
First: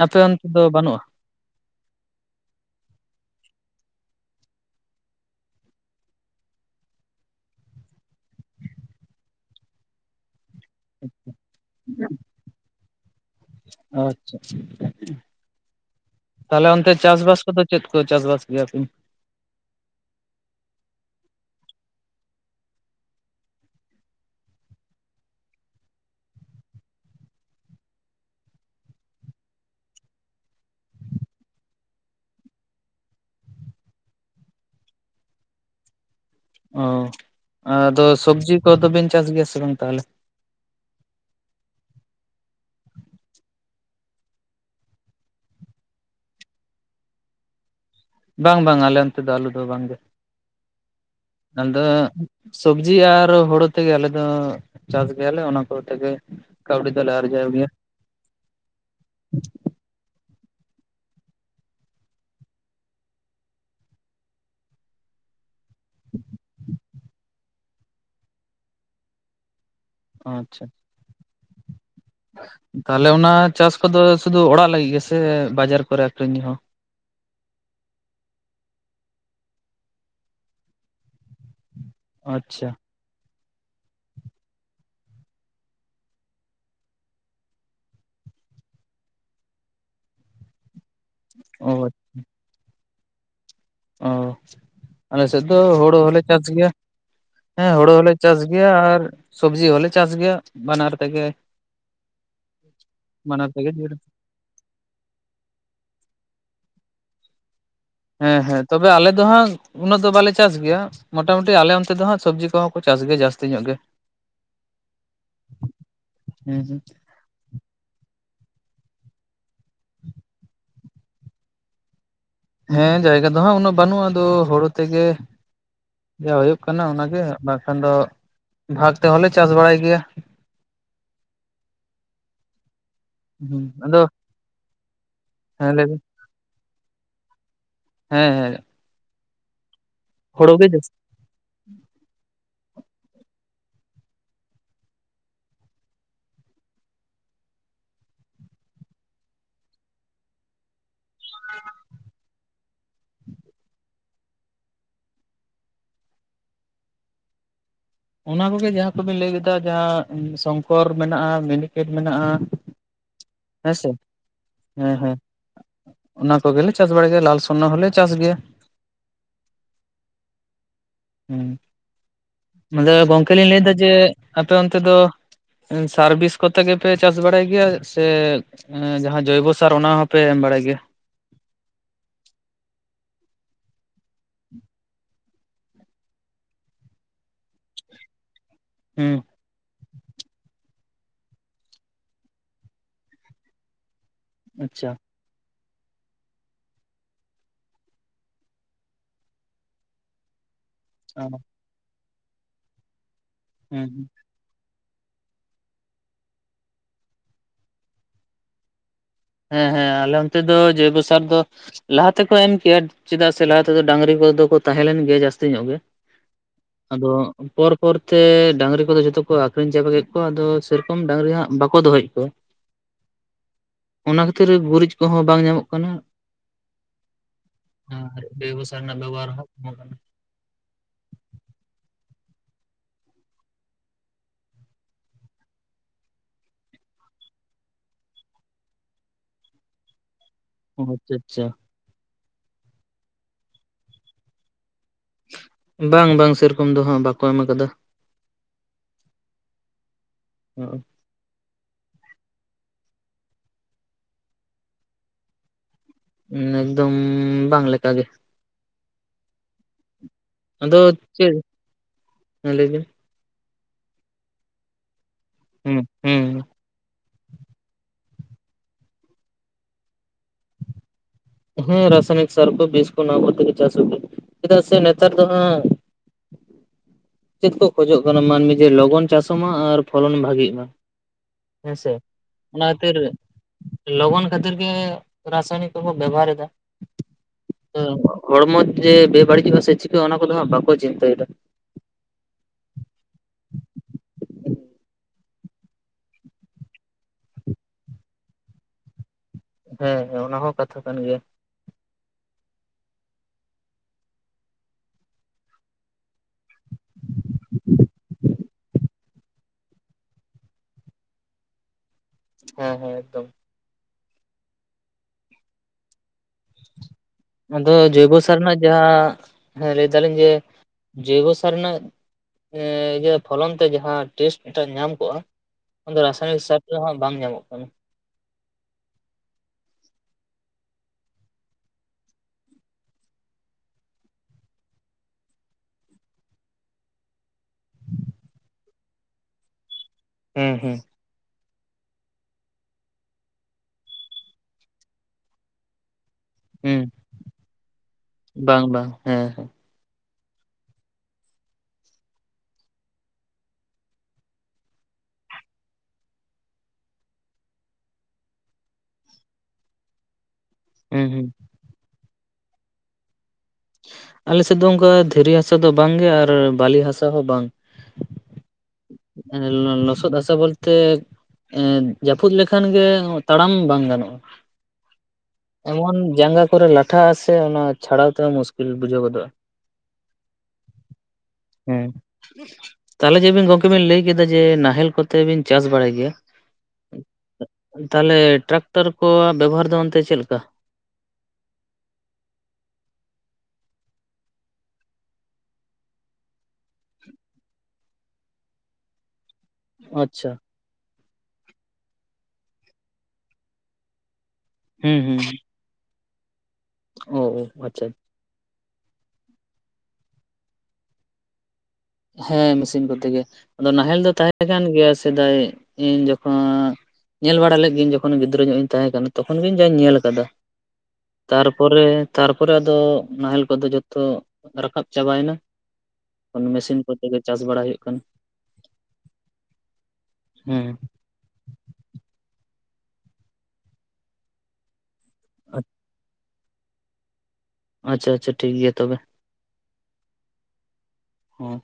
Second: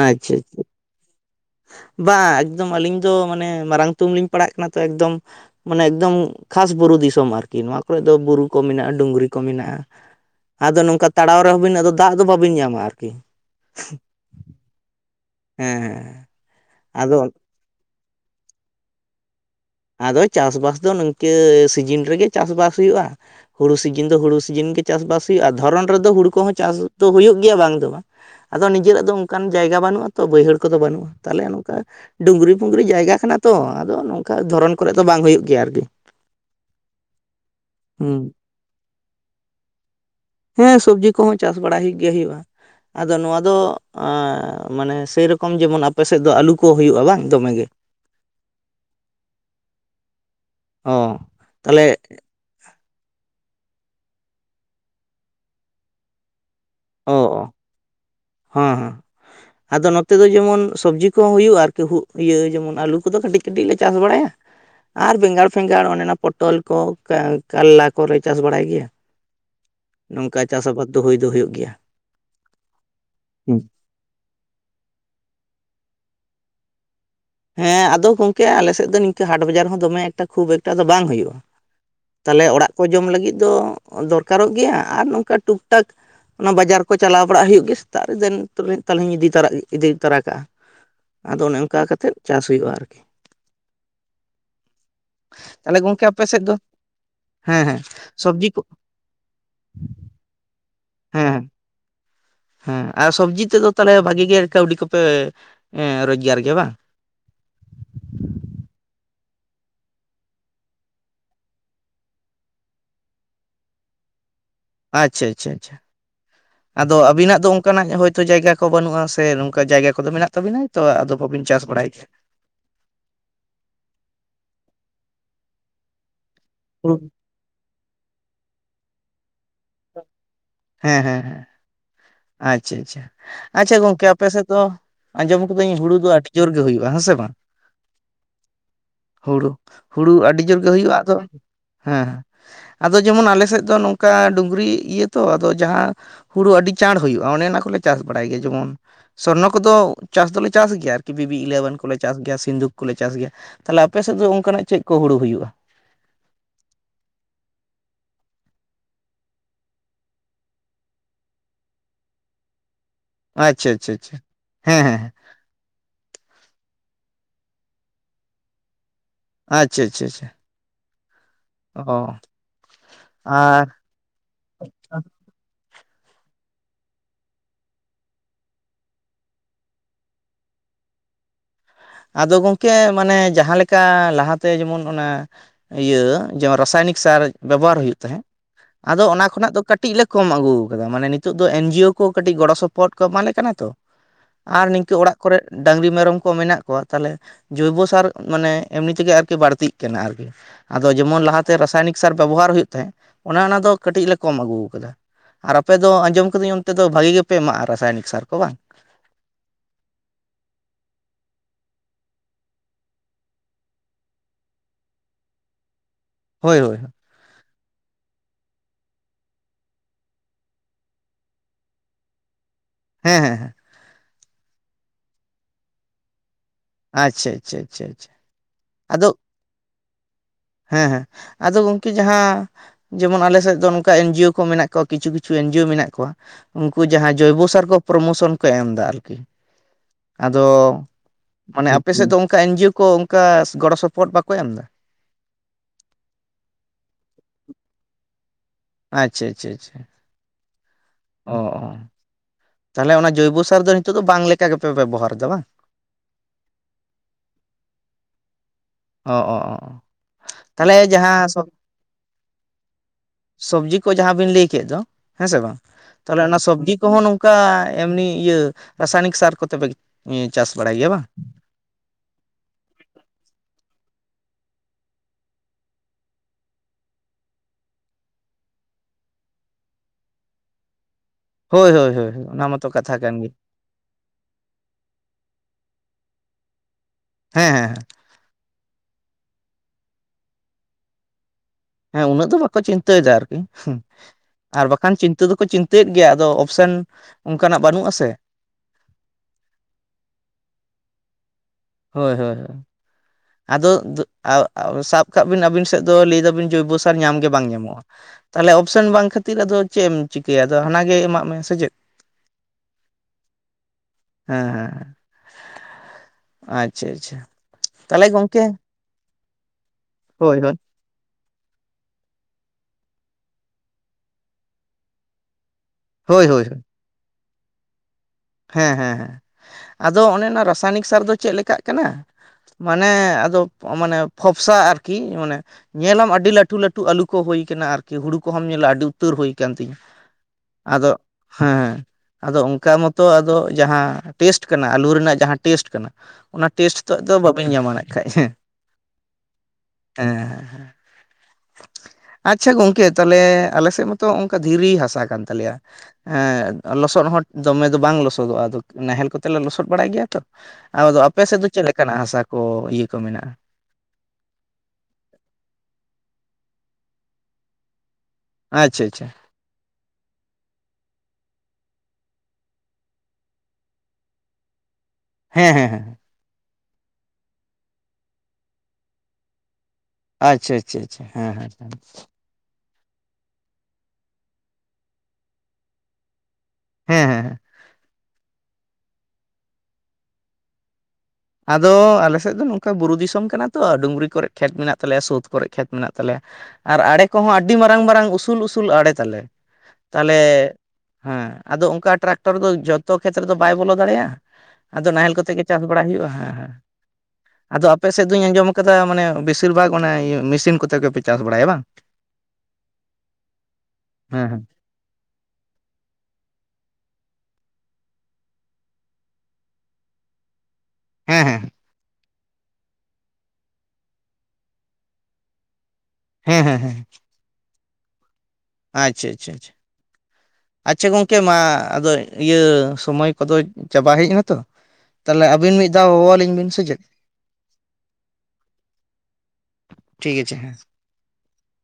ᱟᱯᱮ ᱚᱱᱛᱮ ᱫᱚ ᱵᱟᱹᱱᱩᱜᱼᱟ? ᱵᱟ ᱮᱠᱫᱚᱢ ᱟᱞᱤᱧ ᱫᱚ ᱢᱟᱱᱮ ᱢᱟᱨᱟᱝ ᱛᱩᱝ ᱞᱤᱧ ᱯᱟᱲᱟᱜ ᱠᱟᱱᱟ ᱛᱚ ᱮᱠᱫᱚᱢ, ᱢᱟᱱᱮ ᱮᱠᱫᱚᱢ ᱠᱷᱟᱥ ᱵᱩᱨᱩ ᱫᱤᱥᱚᱢ ᱟᱨᱠᱤ ᱱᱚᱣᱟ ᱠᱚᱨᱮ ᱫᱚ ᱵᱩᱨᱩ ᱠᱚ ᱢᱮᱱᱟᱜᱼᱟ ᱰᱩᱝᱨᱤ ᱠᱚ ᱢᱮᱱᱟᱜᱼᱟ᱾ ᱟᱫᱚ ᱱᱚᱝᱠᱟ ᱛᱟᱲᱟᱣ ᱨᱮᱦᱚᱸᱵᱤᱱ ᱟᱫᱚ ᱫᱟᱜ ᱫᱚ ᱵᱟᱹᱵᱤᱱ ᱧᱟᱢᱟ ᱟᱨᱠᱤ᱾ ᱟᱪᱪᱷᱟ ᱦᱮᱸ ᱦᱮᱸ ᱛᱟᱦᱚᱞᱮ ᱚᱱᱛᱮ ᱟᱫᱚ ᱪᱟᱥᱵᱟᱥ ᱠᱚᱫᱚ ᱪᱮᱫ ᱠᱚ ᱪᱟᱥᱵᱟᱥ ᱜᱮᱭᱟᱵᱤᱱ? ᱟᱫᱚ ᱪᱟᱥᱵᱟᱥ ᱫᱚ ᱱᱤᱝᱠᱟᱹ ᱥᱤᱡᱤᱱ ᱨᱮᱜᱮ ᱪᱟᱥᱵᱟᱥ ᱦᱩᱭᱩᱜ-ᱟ᱾ ᱦᱩᱲᱩ ᱥᱤᱡᱤᱱ ᱫᱚ ᱦᱩᱲᱩ ᱥᱤᱡᱤᱱ ᱜᱮ ᱪᱟᱥᱵᱟᱥ ᱦᱩᱭᱩᱜᱼᱟ ᱫᱷᱚᱨᱚᱱ ᱨᱮᱫᱚ ᱦᱩᱲᱩ ᱠᱚᱦᱚᱸ ᱪᱟᱥ ᱫᱚ ᱦᱩᱭᱩᱜ ᱜᱮᱭᱟ ᱵᱟᱝ ᱫᱚ ᱵᱟᱝ᱾ ᱟᱫᱚ ᱱᱤᱡᱮᱨᱟᱜ ᱫᱚ ᱚᱱᱠᱟᱱ ᱡᱟᱭᱜᱟ ᱵᱟᱹᱱᱩᱜ ᱟ ᱛᱚ ᱵᱟᱹᱭᱦᱟᱹᱲ ᱠᱚᱫᱚ ᱵᱟᱹᱱᱩᱜᱼᱟ ᱛᱟᱦᱚᱞᱮ ᱚᱱᱠᱟ ᱰᱩᱝᱨᱤ ᱯᱩᱝᱨᱤ ᱡᱟᱭᱜᱟ ᱠᱟᱱᱟ ᱛᱚ ᱟᱫᱚ ᱱᱚᱝᱠᱟ ᱫᱷᱚᱨᱚᱱ ᱠᱚᱨᱮ ᱫᱚ ᱵᱟᱝ ᱦᱩᱭᱩᱜ ᱜᱮᱭᱟ ᱟᱨᱠᱤ᱾ ᱚ ᱟᱫᱚ ᱦᱩᱸ ᱥᱚᱵᱡᱤ ᱠᱚᱫᱚ ᱵᱤᱱ ᱪᱟᱥ ᱜᱮᱭᱟ ᱥᱮ ᱵᱟᱝ ᱛᱟᱦᱚᱞᱮ? ᱦᱮᱸ ᱥᱚᱵᱡᱤ ᱠᱚᱦᱚᱸ ᱪᱟᱥ ᱵᱟᱲᱟ ᱜᱮ ᱦᱩᱭᱩᱜᱼᱟ ᱟᱫᱚ ᱱᱚᱣᱟ ᱫᱚ ᱢᱟᱱᱮ ᱥᱮᱭ ᱨᱚᱠᱚᱢ ᱡᱮᱢᱚᱱ ᱟᱯᱮ ᱥᱮᱫ ᱫᱚ ᱟᱹᱞᱩ ᱠᱚ ᱦᱩᱭᱩᱜᱼᱟ ᱵᱟᱝ ᱫᱚᱢᱮ ᱜᱮ, ᱵᱟᱝ ᱵᱟᱝ ᱟᱞᱮ ᱚᱱᱛᱮ ᱫᱚ ᱟᱞᱩ ᱫᱚ ᱵᱟᱝ ᱜᱮ, ᱚ ᱟᱫᱚ ᱛᱟᱦᱚᱞᱮ ᱥᱚᱵᱽᱡᱤ ᱟᱨ ᱦᱩᱲᱩ ᱛᱮᱜᱮ ᱟᱞᱮ ᱫᱚ ᱪᱟᱥ ᱜᱮᱭᱟᱞᱮ ᱚᱱᱟ ᱠᱚ ᱛᱮᱜᱮ ᱠᱟᱹᱣᱰᱤ ᱫᱚᱞᱮ ᱚ ᱚ ᱟᱨᱡᱟᱣ ᱜᱤᱭᱟ᱾ [inaudible] ᱟᱫᱚ ᱱᱚᱛᱮ ᱫᱚ ᱡᱮᱢᱚᱱ ᱥᱚᱵᱽᱡᱤ ᱠᱚᱦᱚᱸ ᱦᱩᱭᱩᱜᱼᱟ ᱟᱨᱠᱤ ᱤᱭᱟᱹ ᱡᱮᱢᱚᱱ ᱟᱹᱞᱩ ᱠᱚᱫᱚ ᱠᱟᱹᱴᱤᱡ ᱠᱟᱹᱴᱤᱡ ᱞᱮ ᱪᱟᱥ ᱵᱟᱲᱟᱭᱟ᱾ ᱟᱨ ᱵᱮᱸᱜᱟᱲ ᱯᱷᱮᱜᱟᱲ ᱚᱸᱱᱮ ᱚᱱᱟ ᱯᱚᱴᱚᱞ ᱠᱚ ᱠᱟᱞᱞᱟ ᱠᱚᱞᱮ ᱪᱟᱥ ᱵᱟᱲᱟᱭ ᱜᱮᱭᱟ ᱱᱚᱝᱠᱟ ᱪᱟᱥ ᱟᱵᱟᱫᱽ ᱫᱚ ᱦᱩᱭ ᱫᱚ ᱦᱩᱭᱳᱜ ᱜᱮᱭᱟ᱾ ᱛᱟᱦᱞᱮ ᱚᱱᱟ ᱦᱩᱸ ᱪᱟᱥ ᱠᱚᱫᱚ ᱥᱩᱫᱩ ᱚᱲᱟᱜ ᱞᱟᱹᱜᱤᱫ ᱜᱮᱥᱮ ᱵᱟᱡᱟᱨ ᱠᱚᱨᱮ ᱟᱠᱷᱨᱤᱧ ᱦᱚᱸ? ᱦᱮᱸ ᱟᱫᱚ ᱜᱚᱢᱠᱮ ᱟᱞᱮ ᱥᱮᱫ ᱫᱚ ᱱᱤᱝᱠᱟᱹ ᱦᱟᱴ ᱵᱟᱡᱟᱨ ᱦᱚᱸ ᱫᱚᱢᱮ ᱮᱠᱴᱟ ᱠᱷᱩᱵ ᱮᱠᱴᱟ ᱫᱚ ᱵᱟᱝ ᱦᱩᱭᱩᱜ-ᱟ᱾ ᱛᱟᱦᱚᱞᱮ ᱚᱲᱟᱜ ᱟᱪᱪᱷᱟ ᱠᱚ ᱡᱚᱢ ᱞᱟᱹᱜᱤᱫ ᱫᱚ ᱫᱚᱨᱠᱟᱨᱚᱜ ᱜᱮᱭᱟ ᱟᱨ ᱱᱚᱝᱠᱟ ᱴᱩᱠ ᱴᱟᱠ ᱚᱱᱟ ᱵᱟᱡᱟᱨ ᱠᱚ ᱪᱟᱞᱟᱣ ᱵᱟᱲᱟᱜ ᱦᱩᱭᱩᱜ ᱜᱮᱭᱟ ᱥᱮᱛᱟᱜ ᱨᱮ ᱫᱮᱱ ᱛᱟᱦᱚᱞᱮᱧ ᱤᱫᱤ ᱛᱟᱨᱟ ᱤᱫᱤ ᱛᱚᱨᱟ ᱠᱟᱜ-ᱟ ᱟᱫᱚ ᱚᱱᱮ ᱚᱱᱠᱟ ᱚ ᱠᱟᱛᱮᱫ ᱪᱟᱥ ᱦᱩᱭᱩᱜ-ᱟ ᱟᱨᱠᱤ᱾ ᱚ ᱟᱞᱮ ᱥᱮᱫ ᱫᱚ ᱛᱟᱦᱚᱞᱮ ᱦᱩᱲᱩ ᱜᱚᱝᱠᱮ ᱦᱚᱸᱞᱮ ᱟᱯᱮ ᱥᱮᱫ ᱪᱟᱥ ᱫᱚ ᱜᱮᱭᱟ ᱦᱮᱸ ᱦᱩᱲᱩ ᱦᱚᱸᱞᱮ ᱪᱟᱥ ᱜᱮᱭᱟ ᱟᱨ ᱥᱚᱵᱡᱤ ᱦᱚᱞᱮ ᱪᱟᱥ ᱜᱮᱭᱟ ᱵᱟᱱᱟᱨ ᱦᱮᱸ ᱛᱮᱜᱮ ᱦᱮᱸ ᱦᱮᱸ ᱟᱨ ᱥᱚᱵᱡᱤ ᱵᱟᱱᱟᱨ ᱛᱮᱫᱚ ᱛᱮᱜᱮ ᱛᱟᱦᱚᱞᱮ ᱵᱷᱟᱜᱤ ᱜᱮ ᱠᱟᱹᱣᱰᱤ ᱠᱚᱯᱮ ᱮᱸ ᱨᱳᱡᱽᱜᱟᱨ ᱜᱮᱭᱟ ᱵᱟᱝ ᱦᱮᱸ ᱦᱮᱸ ᱛᱚᱵᱮ ᱟᱞᱮ ᱫᱚ ᱦᱟᱸᱜ ᱩᱱᱟᱹᱜ ᱫᱚ ᱵᱟᱞᱮ ᱪᱟᱥ ᱜᱮᱭᱟ ᱢᱚᱴᱟᱢᱩᱴᱤ ᱟᱞᱮ ᱚᱱᱛᱮ ᱫᱚ ᱦᱟᱸᱜ ᱥᱚᱵᱽᱡᱤ ᱠᱚᱦᱚᱸ ᱠᱚ ᱪᱟᱥ ᱜᱮᱭᱟ ᱡᱟᱹᱥᱛᱤ ᱧᱚᱜ ᱜᱮ [unintelligible] ᱟᱪᱪᱷᱟ ᱟᱪᱪᱷᱟ ᱟᱪᱪᱷᱟ ᱦᱩᱸ ᱦᱩᱸ ᱟᱫᱚ ᱟᱹᱵᱤᱱᱟᱜ ᱫᱚ ᱚᱱᱠᱟᱱᱟᱜ ᱦᱳᱭᱛᱳ ᱡᱟᱭᱜᱟ ᱠᱚ ᱵᱟᱹᱱᱩᱜ-ᱟ ᱥᱮ ᱚᱱᱠᱟ ᱡᱟᱭᱜᱟ ᱠᱚᱫᱚ ᱢᱮᱱᱟᱜ ᱛᱟᱵᱤᱱᱟ ᱛᱚ ᱟᱫᱚ ᱵᱟᱵᱤᱱ ᱪᱟᱥ ᱵᱟᱲᱟᱭ ᱜᱮᱭᱟ ᱦᱮᱸ ᱡᱟᱭᱜᱟ ᱫᱚ ᱦᱟᱸᱜ ᱩᱱᱟᱹᱜ ᱵᱟᱹᱱᱩᱜ-ᱟ ᱟᱫᱚ ᱦᱩᱲᱩ ᱛᱮᱜᱮ ᱡᱟ ᱦᱩᱭᱩᱜ ᱠᱟᱱᱟ ᱚᱱᱟᱜᱮ ᱵᱟᱠᱷᱟᱱ ᱫᱚ ᱵᱷᱟᱜᱽ ᱛᱮᱦᱚᱸᱞᱮ ᱪᱟᱥ ᱵᱟᱲᱟᱭ ᱜᱮᱭᱟ᱾ ᱦᱮᱸ ᱦᱮᱸ ᱟᱪᱪᱷᱟ ᱟᱪᱪᱷᱟ᱾ ᱦᱩᱸ ᱟᱪᱪᱷᱟ ᱟᱫᱚ ᱜᱚᱢᱠᱮ ᱟᱯᱮ ᱥᱮᱫ ᱫᱚ ᱟᱸᱡᱚᱢ ᱟᱠᱟᱫᱟ. ᱦᱮᱸ ᱧ ᱞᱟᱹᱭ ᱦᱩᱲᱩ ᱵᱤᱱ ᱫᱚ ᱟᱹᱰᱤ ᱡᱳᱨ ᱜᱮ ᱦᱩᱭᱩᱜᱼᱟ ᱦᱮᱸ ᱥᱮ ᱵᱟᱝ ᱦᱮᱸ ᱦᱮᱸ ᱦᱩᱲᱩ ᱦᱩᱲᱩ ᱟᱹᱰᱤ ᱦᱳᱲᱳ ᱡᱳᱨ ᱜᱮ ᱡᱟᱹᱥᱛᱤ ᱦᱩᱭᱩᱜᱼᱟ ᱟᱫᱚ᱾ ᱦᱮᱸᱸ ᱟᱫᱚ ᱡᱮᱢᱚᱱ ᱟᱞᱮ ᱥᱮᱫ ᱫᱚ ᱱᱚᱝᱠᱟ ᱰᱩ ᱜᱩᱨᱤᱡ ᱤᱭᱟᱹ ᱛᱚ ᱟᱫᱚ ᱡᱟᱦᱟᱸ ᱦᱩᱲᱩ ᱟᱹᱰᱤ ᱪᱟᱬ ᱦᱩᱭᱩᱜᱼᱟ ᱚᱱᱮ ᱚᱱᱟ ᱠᱚᱞᱮ ᱪᱟᱥ ᱵᱟᱲᱟᱭ ᱜᱮᱭᱟ ᱡᱮᱢᱚᱱ᱾ ᱥᱚᱨᱱᱚ ᱠᱚᱫᱚ ᱪᱟᱥ ᱫᱚᱞᱮ ᱪᱟᱥ ᱜᱮᱭᱟ ᱟᱨᱠᱤ ᱵᱤᱵᱤ ᱤᱞᱮᱵᱷᱮᱱ ᱠᱚᱞᱮ ᱪᱟᱥ ᱜᱮᱭᱟ ᱥᱤᱱᱫᱩᱠ ᱠᱚᱞᱮ ᱪᱟᱥ ᱜᱮᱭᱟ ᱛᱟᱦᱚᱞᱮ ᱟᱯᱮ ᱥᱮᱫ ᱫᱚ ᱚᱱᱠᱟᱱᱟᱜ ᱪᱮᱫ ᱠᱚ ᱦᱩᱲᱩ ᱦᱩᱭᱩᱜᱼᱟ? ᱚᱱᱟ ᱠᱚᱜᱮ ᱡᱟᱦᱟᱸ ᱠᱚᱵᱤᱱ ᱞᱟᱹᱭ ᱠᱮᱫᱟ ᱡᱟᱦᱟᱸ ᱥᱚᱝᱠᱚᱨ ᱢᱮᱱᱟᱜᱼᱟ ᱢᱤᱱᱤᱯᱮᱠ ᱢᱮᱱᱟᱜᱼᱟ ᱟᱪᱪᱷᱟ ᱦᱮᱸ ᱥᱮ ᱟᱪᱪᱷᱟ ᱟᱪᱪᱷᱟ ᱦᱮᱸ ᱦᱮᱸ ᱚᱱᱟ ᱠᱚᱜᱮᱞᱮ ᱪᱟᱥ ᱵᱟᱲᱟᱭ ᱜᱮᱭᱟ ᱞᱟᱞ ᱥᱚᱨᱱᱚ ᱦᱚᱞᱮ ᱪᱟᱥ ᱜᱮᱭᱟ᱾ ᱟᱪᱪᱷᱟ ᱟᱪᱪᱷᱟ ᱟᱪᱪᱷᱟ᱾ ᱦᱩᱸ ᱚᱻ ᱢᱟᱫᱚ ᱜᱚᱝᱠᱮ ᱞᱤᱧ ᱞᱟᱹᱭ ᱮᱫᱟ ᱡᱮ ᱟᱯᱮ ᱚᱱᱛᱮ ᱫᱚ ᱥᱟᱨᱵᱷᱤᱥ ᱠᱚᱛᱮ ᱜᱮᱯᱮ ᱪᱟᱥ ᱵᱟᱲᱟᱭ ᱜᱮᱭᱟ ᱥᱮ ᱡᱟᱦᱟᱸ ᱡᱚᱭᱵᱳᱥᱟᱨ ᱚᱱᱟ ᱦᱚᱸᱯᱮ ᱮᱢ ᱵᱟᱲᱟᱭ ᱜᱮᱭᱟ᱾ ᱟᱫᱚ ᱜᱚᱢᱠᱮ ᱢᱟᱱᱮ ᱡᱟᱦᱟᱸ ᱞᱮᱠᱟ ᱞᱟᱦᱟᱛᱮ ᱡᱮᱢᱚᱱ ᱚᱱᱟ ᱤᱭᱟᱹ ᱡᱮᱢᱚᱱ ᱨᱟᱥᱟᱭᱱᱤᱠ ᱥᱟᱨ ᱵᱮᱵᱚᱦᱟᱨ ᱦᱩᱭᱩᱜ ᱛᱟᱦᱮᱸᱫ ᱟᱫᱚ ᱦᱩᱸ ᱚᱱᱟ ᱠᱷᱚᱱᱟᱜ ᱫᱚ ᱠᱟᱹᱴᱤᱡ ᱞᱮ ᱠᱚᱢ ᱟᱹᱜᱩ ᱟᱠᱟᱫᱟ ᱢᱟᱱᱮ ᱱᱤᱛᱚᱜ ᱫᱚ ᱮᱱᱡᱤᱭᱳ ᱠᱚ ᱠᱟᱹᱴᱤᱡ ᱜᱚᱲᱚ ᱥᱚᱯᱚᱦᱚᱫ ᱠᱚ ᱮᱢᱟᱞᱮ ᱠᱟᱱᱟ ᱛᱚ ᱟᱨ ᱟᱪᱪᱷᱟ ᱱᱤᱝᱠᱟᱹ ᱚᱲᱟᱜ ᱠᱚᱨᱮ ᱰᱟᱝᱨᱤ ᱢᱮᱨᱚᱢ ᱠᱚ ᱢᱮᱱᱟᱜ᱾ ᱠᱚᱣᱟ ᱛᱟᱦᱚᱞᱮ ᱡᱳᱭᱵᱚ ᱥᱟᱨ ᱢᱟᱱᱮ ᱮᱢᱱᱤ ᱛᱮᱜᱮ ᱟᱨᱠᱤ ᱵᱟᱹᱲᱛᱤᱜ ᱠᱟᱱᱟ ᱟᱨᱠᱤ᱾ ᱟᱫᱚ ᱡᱮᱢᱚᱱ ᱦᱮᱸ ᱞᱟᱦᱟᱛᱮ ᱨᱟᱥᱟᱭᱱᱤᱠ ᱥᱟᱨ ᱵᱮᱵᱚᱦᱟᱨ ᱦᱩᱭᱩᱜ ᱛᱟᱦᱮᱸᱜ ᱚᱱᱮ ᱚᱱᱟ ᱫᱚ ᱠᱟᱹᱴᱤᱡ ᱦᱮᱸ ᱞᱮ ᱠᱚᱢ ᱟᱹᱜᱩ ᱟᱠᱟᱫᱟ᱾ ᱟᱨ ᱟᱯᱮ ᱫᱚ ᱟᱸᱡᱚᱢ ᱠᱟᱹᱫᱟᱹᱧ ᱚᱱᱛᱮ ᱫᱚ ᱵᱷᱟᱹᱜᱤ ᱜᱮᱯᱮ ᱮᱢᱟᱜᱼᱟ ᱨᱟᱥᱟᱭᱱᱤᱠ ᱥᱟᱨ ᱠᱚ ᱵᱟᱝ? ᱦᱮᱸ ᱦᱮᱸ ᱟᱞᱮ ᱚᱱᱛᱮ ᱫᱚ ᱡᱚᱭᱵᱚᱥᱟᱨ ᱫᱚ᱾ ᱞᱟᱦᱟ ᱛᱮᱠᱚ ᱮᱢ ᱠᱮᱭᱟ ᱪᱮᱫᱟᱜ ᱥᱮ ᱞᱟᱦᱟ ᱛᱮᱫᱚ ᱰᱟᱝᱨᱤ ᱠᱚᱫᱚ ᱠᱚ ᱛᱟᱦᱮᱸ ᱞᱮᱱ ᱜᱮᱭᱟ ᱡᱟᱹᱥᱛᱤ ᱧᱚᱜ ᱜᱮ᱾ ᱦᱳᱭ ᱦᱳᱭ ᱟᱫᱚ ᱯᱚᱨ ᱯᱚᱨᱛᱮ ᱰᱟᱝᱨᱤ ᱠᱚᱫᱚ ᱡᱷᱚᱛᱚ ᱠᱚ ᱟᱠᱷᱨᱤᱧ ᱪᱟᱵᱟ ᱠᱮᱫ ᱠᱚᱣᱟ, ᱟᱫᱚ ᱥᱮᱨᱚᱠᱚᱢ ᱰᱟᱹᱝᱨᱤ ᱦᱟᱸᱜ ᱵᱟᱠᱚ ᱫᱚᱦᱚᱭᱮᱫ ᱠᱚᱣᱟ᱾ ᱦᱮᱸ ᱦᱮᱸ ᱦᱮᱸ᱾ ᱚᱱᱟ ᱠᱷᱟᱹᱛᱤᱨ ᱜᱩᱨᱤᱪ ᱠᱚᱦᱚᱸ ᱵᱟᱝ ᱧᱟᱢᱚᱜ ᱠᱟᱱᱟ᱾ ᱟᱪᱪᱷᱟ ᱟᱪᱪᱷᱟ ᱟᱪᱷᱟ ᱟᱪᱪᱷᱟ ᱟᱨ ᱵᱮᱵᱚᱥᱟ ᱨᱮᱱᱟᱜ ᱟᱫᱚ [unintelligible] ᱦᱮᱸ ᱦᱮᱸ, ᱟᱫᱚ ᱜᱚᱝᱠᱮ ᱡᱟᱸᱦᱟ ᱡᱮᱢᱚᱱ ᱟᱞᱮ ᱥᱮᱫ ᱫᱚ ᱚᱱᱠᱟ ᱮᱱᱡᱤᱭᱳ ᱠᱚ ᱢᱮᱱᱟᱜ ᱠᱚᱣᱟ ᱠᱤᱪᱷᱩ ᱠᱤᱪᱷᱩ ᱮᱱᱡᱤᱭᱳ ᱢᱮᱱᱟᱜ ᱠᱚᱣᱟ᱾ ᱩᱱᱠᱩ ᱡᱟᱦᱟᱸ ᱡᱳᱭᱵᱚ ᱥᱟᱨ ᱠᱚ ᱯᱨᱳᱢᱳᱥᱚᱱ ᱠᱚ ᱮᱢᱫᱟ ᱟᱨᱠᱤ᱾ ᱟᱫᱚ ᱚ ᱟᱪᱪᱷᱟ ᱟᱪᱪᱷᱟ ᱢᱟᱱᱮ ᱟᱯᱮ ᱥᱮᱫ ᱫᱚ ᱚᱱᱠᱟ ᱮᱱᱡᱤᱭᱳ ᱠᱚ ᱚᱱᱠᱟ ᱜᱚᱲᱚ ᱥᱚᱯᱚᱦᱚᱫ ᱵᱟᱠᱚ ᱮᱢ ᱮᱫᱟ? ᱵᱟᱝ ᱵᱟᱝ ᱥᱮᱨᱚᱠᱚᱢ ᱫᱚ ᱦᱟᱸᱜ ᱵᱟᱠᱚ ᱮᱢ ᱠᱟᱫᱟ᱾ ᱟᱪᱪᱷᱟ ᱟᱪᱪᱷᱟ ᱟᱪᱪᱷᱟ᱾ [unintelligible] ᱚ ᱚ᱾ ᱛᱟᱦᱚᱞᱮ ᱚᱱᱟ ᱡᱚᱭᱵᱚ ᱥᱟᱨ ᱫᱚ ᱱᱤᱛᱚᱜ ᱫᱚ ᱵᱟᱝ ᱞᱮᱠᱟ ᱜᱮᱯᱮ ᱵᱮᱵᱚᱦᱟᱨᱮᱫᱟ ᱵᱟᱝ᱾ ᱮᱠᱫᱚᱢ ᱵᱟᱝ ᱞᱮᱠᱟ ᱜᱮ᱾ ᱚ ᱚ ᱚ ᱚ ᱛᱟᱦᱚᱞᱮ ᱟᱫᱚ ᱡᱟᱦᱟᱸ ᱪᱮᱫ ᱥᱚᱨ ᱞᱟᱹᱭ ᱵᱤᱱ ᱥᱚᱵᱽᱡᱤ ᱠᱚ ᱡᱟᱦᱟᱸ ᱵᱤᱱ ᱞᱟᱹᱭ ᱠᱮᱫ ᱫᱚ ᱦᱮᱸ ᱥᱮ ᱵᱟᱝ ᱦᱩᱸ ᱛᱟᱦᱞᱮ ᱚᱱᱟ ᱦᱩᱸ ᱥᱚᱵᱽᱡᱤ ᱠᱚᱦᱚᱸ ᱱᱚᱜ ᱚᱱᱠᱟ ᱮᱢᱱᱤ ᱤᱭᱟᱹ ᱨᱟᱥᱟᱭᱱᱤᱠ ᱥᱟᱨ ᱠᱚᱛᱮ ᱯᱮ ᱪᱟᱥ ᱵᱟᱲᱟᱭ ᱜᱮᱭᱟ ᱵᱟᱝ᱾ ᱦᱮᱸ ᱨᱟᱥᱟᱭᱱᱤᱠ ᱥᱟᱨ ᱠᱚ ᱵᱤᱥ ᱠᱚ ᱱᱚᱣᱟ ᱠᱚᱛᱮ ᱜᱮ ᱪᱟᱥ [unintelligible] ᱪᱮᱫᱟᱜ ᱥᱮ ᱱᱮᱛᱟᱨ ᱫᱚ ᱦᱟᱸᱜ᱾ ᱪᱮᱫ ᱠᱚ ᱠᱷᱚᱡᱚᱜ ᱠᱟᱱᱟ ᱢᱟᱹᱱᱢᱤ ᱡᱮ ᱞᱚᱜᱚᱱ ᱪᱟᱥᱚᱜ ᱢᱟ ᱟᱨ ᱯᱷᱚᱞᱚᱱ ᱵᱷᱟᱜᱮᱜ ᱢᱟ᱾ ᱦᱳᱭ ᱦᱮᱸᱥᱮ ᱦᱳᱭ ᱦᱳᱭ ᱚᱱᱟ ᱢᱟᱛᱚ ᱠᱟᱛᱷᱟ ᱠᱟᱱ ᱜᱮ᱾ ᱞᱚᱜᱚᱱ ᱠᱷᱟᱹᱛᱤᱨ ᱜᱮ ᱨᱟᱥᱟᱭᱚᱱᱤᱠ ᱠᱚᱠᱚ ᱦᱮᱸ ᱦᱮᱸ ᱵᱮᱵᱷᱟᱨᱮᱫᱟᱛᱟᱹᱣ ᱦᱚᱲᱢᱚ ᱡᱮ ᱵᱮ ᱵᱟᱹᱲᱤᱡᱚᱜᱼᱟ ᱥᱮ ᱪᱤᱠᱟᱹᱜᱼᱟ ᱚᱱᱟ ᱠᱚᱫᱚ ᱦᱟᱸᱜ ᱵᱟᱠᱚ ᱪᱤᱱᱛᱟᱹᱭᱮᱫᱟ᱾ ᱦᱮᱸ ᱩᱱᱟᱹᱜ ᱫᱚ ᱵᱟᱠᱚ ᱪᱤᱱᱛᱟᱹᱭᱮᱫᱟ ᱟᱨᱠᱤ ᱦᱩᱸ ᱟᱨ ᱵᱟᱠᱷᱟᱱ ᱪᱤᱱᱛᱟᱹ ᱫᱚᱠᱚ ᱪᱤᱱᱛᱟᱹᱭᱮᱫ ᱜᱮᱭᱟ ᱟᱫᱚ ᱚᱯᱥᱮᱱ ᱚᱱᱠᱟᱱᱟᱜ ᱵᱟᱹᱱᱩᱜᱼᱟ ᱥᱮ᱾ ᱦᱮᱸ ᱦᱮᱸ ᱚᱱᱟ ᱦᱚᱸ ᱠᱟᱛᱷᱟ ᱠᱟᱱ ᱜᱮᱭᱟ᱾ ᱦᱳᱭ ᱦᱳᱭ ᱦᱳᱭ᱾ ᱟᱫᱚ ᱥᱟᱵ ᱠᱟᱜ ᱵᱤᱱ ᱟᱹᱵᱤᱱ ᱥᱮᱫ ᱫᱚ ᱞᱟᱹᱭ ᱫᱟᱵᱤᱱ ᱡᱳᱭᱵᱚ ᱥᱟᱨ ᱧᱟᱢ ᱜᱮ ᱵᱟᱝ ᱧᱟᱢᱚᱜᱼᱟ᱾ ᱛᱟᱦᱚᱞᱮ ᱚᱯᱥᱮᱱ ᱵᱟᱝ ᱠᱷᱟᱹᱛᱤᱨ ᱟᱫᱚ ᱪᱮᱫ ᱮᱢ ᱪᱤᱠᱟᱹᱭᱟ ᱟᱫᱚ ᱦᱟᱱᱟ ᱜᱮ ᱮᱢᱟᱜ ᱢᱮ ᱥᱮ ᱪᱮᱫ? ᱦᱮᱸ ᱦᱮᱸ ᱮᱠᱫᱚᱢ᱾ ᱦᱮᱸ ᱦᱮᱸ ᱦᱮᱸ ᱾ ᱟᱪᱪᱷᱟ ᱟᱪᱪᱷᱟ᱾ ᱟᱫᱚ ᱛᱟᱦᱚᱞᱮ ᱡᱳᱭᱵᱚ ᱥᱟᱨ ᱜᱚᱝᱠᱮ ᱨᱮᱱᱟᱜ ᱡᱟᱦᱟᱸ ᱦᱮᱸ ᱞᱟᱹᱭ ᱫᱟᱞᱤᱧ ᱡᱮ ᱦᱳᱭ ᱦᱳᱭ ᱡᱳᱭᱵᱚ ᱥᱟᱨ ᱨᱮᱱᱟᱜ ᱮᱸ ᱤᱭᱟᱹ ᱯᱷᱚᱞᱚᱱ ᱛᱮ ᱡᱟᱦᱟᱸ ᱴᱮᱥᱴ ᱴᱟᱜ ᱧᱟᱢ ᱠᱚᱜᱼᱟᱼᱼ ᱚᱱᱟ ᱫᱚ ᱦᱳᱭ ᱨᱟᱥᱟᱭᱱᱤᱠ ᱦᱳᱭ ᱥᱟᱨ ᱨᱮᱫᱚ ᱦᱟᱸᱜ ᱵᱟᱝ ᱧᱟᱢᱚᱜ ᱠᱟᱱᱟ᱾ ᱦᱮᱸ ᱦᱮᱸ ᱦᱮᱸ ᱟᱫᱚ ᱚᱱᱮ ᱚᱱᱟ ᱨᱟᱥᱟᱭᱱᱤᱠ ᱥᱟᱨ ᱫᱚ ᱪᱮᱫ ᱞᱮᱠᱟᱜ ᱠᱟᱱᱟ᱾ ᱢᱟᱱᱮ ᱟᱫᱚ ᱢᱟᱱᱮ ᱯᱷᱚᱯᱥᱟ ᱟᱨᱠᱤ ᱢᱟᱱᱮ ᱧᱮᱞᱟᱢ ᱟᱹᱰᱤ ᱞᱟᱹᱴᱷᱩ ᱞᱟᱹᱴᱷᱩ ᱟᱹᱞᱩ ᱠᱚ ᱦᱩᱭ ᱟᱠᱟᱱᱟ ᱟᱨᱠᱤ ᱦᱩᱲᱩ ᱠᱚᱦᱚᱸᱢ ᱧᱮᱞᱟ ᱟᱹᱰᱤ ᱩᱛᱟᱹᱨ ᱦᱩᱭ ᱟᱠᱟᱱ ᱛᱤᱧᱟ᱾ ᱦᱩᱸ ᱦᱩᱸ ᱟᱫᱚ ᱦᱮᱸ ᱟᱫᱚ ᱚᱱᱠᱟ ᱢᱚ ᱛᱚ ᱟᱫᱚ ᱡᱟᱦᱟᱸ ᱴᱮᱥᱴ ᱠᱟᱱᱟ ᱟᱹᱞᱩ ᱨᱮᱱᱟᱜ ᱡᱟᱦᱟᱸ ᱴᱮᱥᱴ ᱠᱟᱱᱟ᱾ ᱚᱱᱟ ᱴᱮᱥᱴ ᱦᱩᱸ ᱛᱮᱫ ᱫᱚ ᱵᱟᱹᱵᱤᱱ ᱧᱟᱢᱟ ᱱᱟᱜ ᱠᱷᱟᱡ ᱦᱮᱸ ᱵᱟᱝ ᱵᱟᱝ ᱦᱮᱸ ᱦᱮᱸ ᱦᱮᱸ ᱦᱮᱸ᱾ ᱟᱪᱪᱷᱟ ᱜᱚᱝᱠᱮ ᱛᱟᱦᱞᱮ ᱟᱞᱮ ᱥᱮᱫ ᱢᱟᱛᱚ ᱦᱚᱸᱜ ᱱᱚᱝᱠᱟ ᱫᱷᱤᱨᱤ ᱦᱟᱸᱥᱟ ᱠᱟᱱ ᱛᱟᱞᱮᱭᱟ᱾ ᱦᱮᱸ ᱞᱚᱥᱚᱫ ᱦᱚᱸ ᱫᱚᱢᱮ ᱵᱟᱝ ᱞᱚᱥᱚᱫᱚᱜᱼᱟ ᱟᱫᱚ ᱱᱟᱦᱮᱞ ᱠᱚᱛᱮᱞᱮ ᱞᱚᱥᱚᱫ ᱵᱟᱲᱟᱭ ᱜᱮᱭᱟ ᱛᱚ ᱟᱫᱚ ᱦᱩᱸ ᱟᱯᱮ ᱦᱩᱸ ᱥᱮᱫ ᱫᱚ ᱪᱮᱫ ᱞᱮᱠᱟᱱᱟᱜ ᱦᱟᱸᱥᱟ ᱠᱚ ᱤᱭᱟᱹ ᱠᱚ ᱢᱮᱱᱟᱜᱼᱟ᱾ ᱟᱞᱮᱥᱮᱫ ᱫᱚ ᱚᱱᱠᱟ ᱫᱷᱤᱨᱤ ᱦᱟᱸᱥᱟ ᱫᱚ ᱵᱟᱝᱜᱮ ᱟᱨ ᱵᱟᱹᱞᱤ ᱦᱟᱸᱥᱟ ᱦᱚᱸ ᱵᱟᱝ᱾ ᱟᱪᱪᱷᱟ ᱟᱪᱪᱷᱟ᱾ ᱮᱸ ᱞᱚᱻᱚ ᱞᱚᱥᱚᱫ ᱦᱟᱸᱥᱟ ᱵᱚᱞᱛᱮ ᱮᱸ ᱡᱟᱹᱯᱩᱫ ᱞᱮᱠᱷᱟᱱ ᱜᱮ ᱛᱟᱲᱟᱢ ᱵᱟᱝ ᱜᱟᱱᱚᱜᱼᱟ᱾ ᱦᱮᱸ ᱦᱮᱸ ᱦᱮᱸ ᱮᱢᱚᱱ ᱡᱟᱸᱜᱟ ᱠᱚᱨᱮ ᱞᱟᱴᱷᱟᱜ ᱟᱥᱮ ᱚᱱᱟ ᱪᱷᱟᱲᱟᱣ ᱛᱮᱦᱚᱸ ᱢᱩᱥᱠᱤᱞ ᱵᱩᱡᱷᱟᱹᱣ ᱜᱚᱫᱚᱜᱼᱟ᱾ ᱟᱪᱪᱷᱟ ᱟᱪᱪᱷᱟ ᱟᱪᱪᱷᱟ ᱦᱮᱸ ᱦᱮᱸ᱾ ᱛᱟᱦᱞᱮ ᱡᱮ ᱵᱤᱱ ᱜᱚᱝᱠᱮ ᱵᱤᱱ ᱞᱟᱹᱭ ᱠᱮᱫᱟ ᱡᱮ ᱱᱟᱦᱮᱞ ᱠᱚᱛᱮ ᱵᱤᱱ ᱪᱟᱥ ᱵᱟᱲᱟᱭ ᱜᱮᱭᱟ᱾ ᱦᱮᱸ ᱦᱮᱸ ᱛᱟᱦᱞᱮ ᱴᱨᱟᱠᱴᱟᱨ ᱠᱚᱣᱟᱜ ᱵᱮᱵᱚᱦᱟᱨ ᱫᱚ ᱚᱱᱛᱮ ᱪᱮᱫ ᱞᱮᱠᱟ? ᱟᱫᱚ ᱟᱞᱮ ᱥᱮᱫ ᱫᱚ ᱱᱚᱝᱠᱟ ᱵᱩᱨᱩ ᱫᱤᱥᱚᱢ ᱠᱟᱱᱟ ᱛᱚ ᱰᱩᱝᱨᱤ ᱠᱚᱨᱮᱜ ᱠᱷᱮᱛ ᱢᱮᱱᱟᱜ ᱛᱟᱞᱮᱭᱟ ᱥᱳᱛ ᱠᱚᱨᱮᱜ ᱠᱷᱮᱛ ᱢᱮᱱᱟᱜ ᱛᱟᱞᱮᱭᱟ᱾ ᱟᱨ ᱟᱲᱮ ᱠᱚᱦᱚᱸ ᱟᱹᱰᱤ ᱢᱟᱨᱟᱝ ᱢᱟᱨᱟᱝ ᱩᱥᱩᱞ ᱩᱥᱩᱞ ᱟᱲᱮ ᱛᱟᱞᱮ ᱛᱟᱦᱞᱮᱼᱼ ᱟᱪᱪᱷᱟ ᱦᱮᱸ ᱟᱫᱚ ᱚᱱᱠᱟ ᱴᱨᱟᱠᱴᱚᱨ ᱫᱚ ᱡᱷᱚᱛᱚ ᱠᱷᱮᱛ ᱨᱮᱫᱚ ᱵᱟᱭ ᱵᱚᱞᱚ ᱫᱟᱲᱮᱭᱟᱜᱼᱟ ᱟᱫᱚ ᱦᱩᱸ ᱱᱟᱦᱮᱞ ᱦᱩᱸ ᱠᱚᱛᱮ ᱜᱮᱼᱼ ᱪᱟᱥ ᱵᱟᱲᱟᱭ ᱦᱩᱭᱩᱜᱼᱟ ᱦᱮᱸ ᱦᱮᱸ ᱚ ᱟᱫᱚ ᱟᱪᱪᱷᱟ ᱟᱯᱮ ᱥᱮᱫᱼᱼ ᱫᱚᱧ ᱟᱸᱡᱚᱢ ᱠᱟᱫᱟ ᱢᱟᱱᱮ ᱵᱮᱥᱤᱨ ᱵᱷᱟᱜᱽ ᱚᱱᱟ ᱤᱭᱟᱹ ᱢᱮᱥᱤᱱ ᱠᱚᱛᱮ ᱜᱮᱯᱮ ᱪᱟᱥ ᱵᱟᱲᱟᱭᱟ ᱵᱟᱝ? ᱦᱮᱸ ᱢᱮᱥᱤᱱ ᱠᱚᱛᱮᱜᱮ ᱟᱫᱚ ᱱᱟᱦᱮᱞ ᱫᱚ ᱦᱮᱸ ᱛᱟᱦᱮᱸ ᱠᱟᱱ ᱜᱮᱭᱟ ᱥᱮᱫᱟᱭ ᱤᱧ ᱡᱚᱠᱷᱚᱱ᱾ ᱧᱮᱞ ᱵᱟᱲᱟ ᱞᱮᱫ ᱜᱤᱭᱟᱧ ᱡᱚᱠᱷᱚᱱ ᱜᱤᱫᱽᱨᱟᱹ ᱧᱚᱜ ᱤᱧ ᱛᱟᱦᱮᱸ ᱠᱟᱱᱟ ᱛᱚᱠᱷᱚᱱ ᱜᱤᱧ ᱡᱟᱧ ᱧᱮᱞ ᱟᱠᱟᱫᱟ᱾ ᱦᱮᱸ ᱦᱮᱸ ᱦᱮᱸ ᱛᱟᱯᱚᱨᱮ ᱛᱟᱨᱯᱚᱨᱮ ᱟᱫᱚ ᱱᱟᱦᱮᱞ ᱠᱚᱫᱚ ᱡᱚᱛᱚ ᱨᱟᱠᱟᱵ ᱪᱟᱵᱟᱭᱮᱱᱟ᱾ ᱦᱮᱸ ᱦᱮᱸ ᱦᱮᱸ ᱢᱮᱥᱤᱱ ᱠᱚᱛᱮ ᱜᱮ ᱪᱟᱥ ᱵᱟᱲᱟᱭ ᱦᱩᱭᱩᱜ ᱠᱟᱱᱟ᱾ ᱟᱪᱪᱷᱟ ᱟᱪᱪᱷᱟ ᱟᱪᱪᱷᱟ, ᱦᱮᱸ ᱟᱪᱪᱷᱟ ᱜᱚᱝᱼᱼ ᱠᱮ ᱢᱟ ᱟᱫᱚ ᱤᱭᱟᱹ ᱥᱚᱢᱚᱭ ᱠᱚᱫᱚ ᱪᱟᱵᱟ ᱦᱮᱡ ᱮᱱᱟ ᱛᱚ ᱾ ᱛᱟᱦᱚᱞᱮ ᱟᱹᱵᱤᱱ ᱢᱤᱫ ᱫᱷᱟᱣ ᱦᱚᱦᱚ ᱟᱹᱞᱤᱧ ᱵᱤᱱ ᱥᱮ ᱪᱮᱫ? ᱟᱪᱪᱷᱟ ᱟᱪᱪᱷᱟ ᱴᱷᱤᱠ ᱜᱮᱭᱟ ᱛᱚᱵᱮ ᱾ ᱴᱷᱤᱠ ᱟᱪᱷᱮ ᱦᱮᱸ ᱾ ᱦᱚᱸ ᱾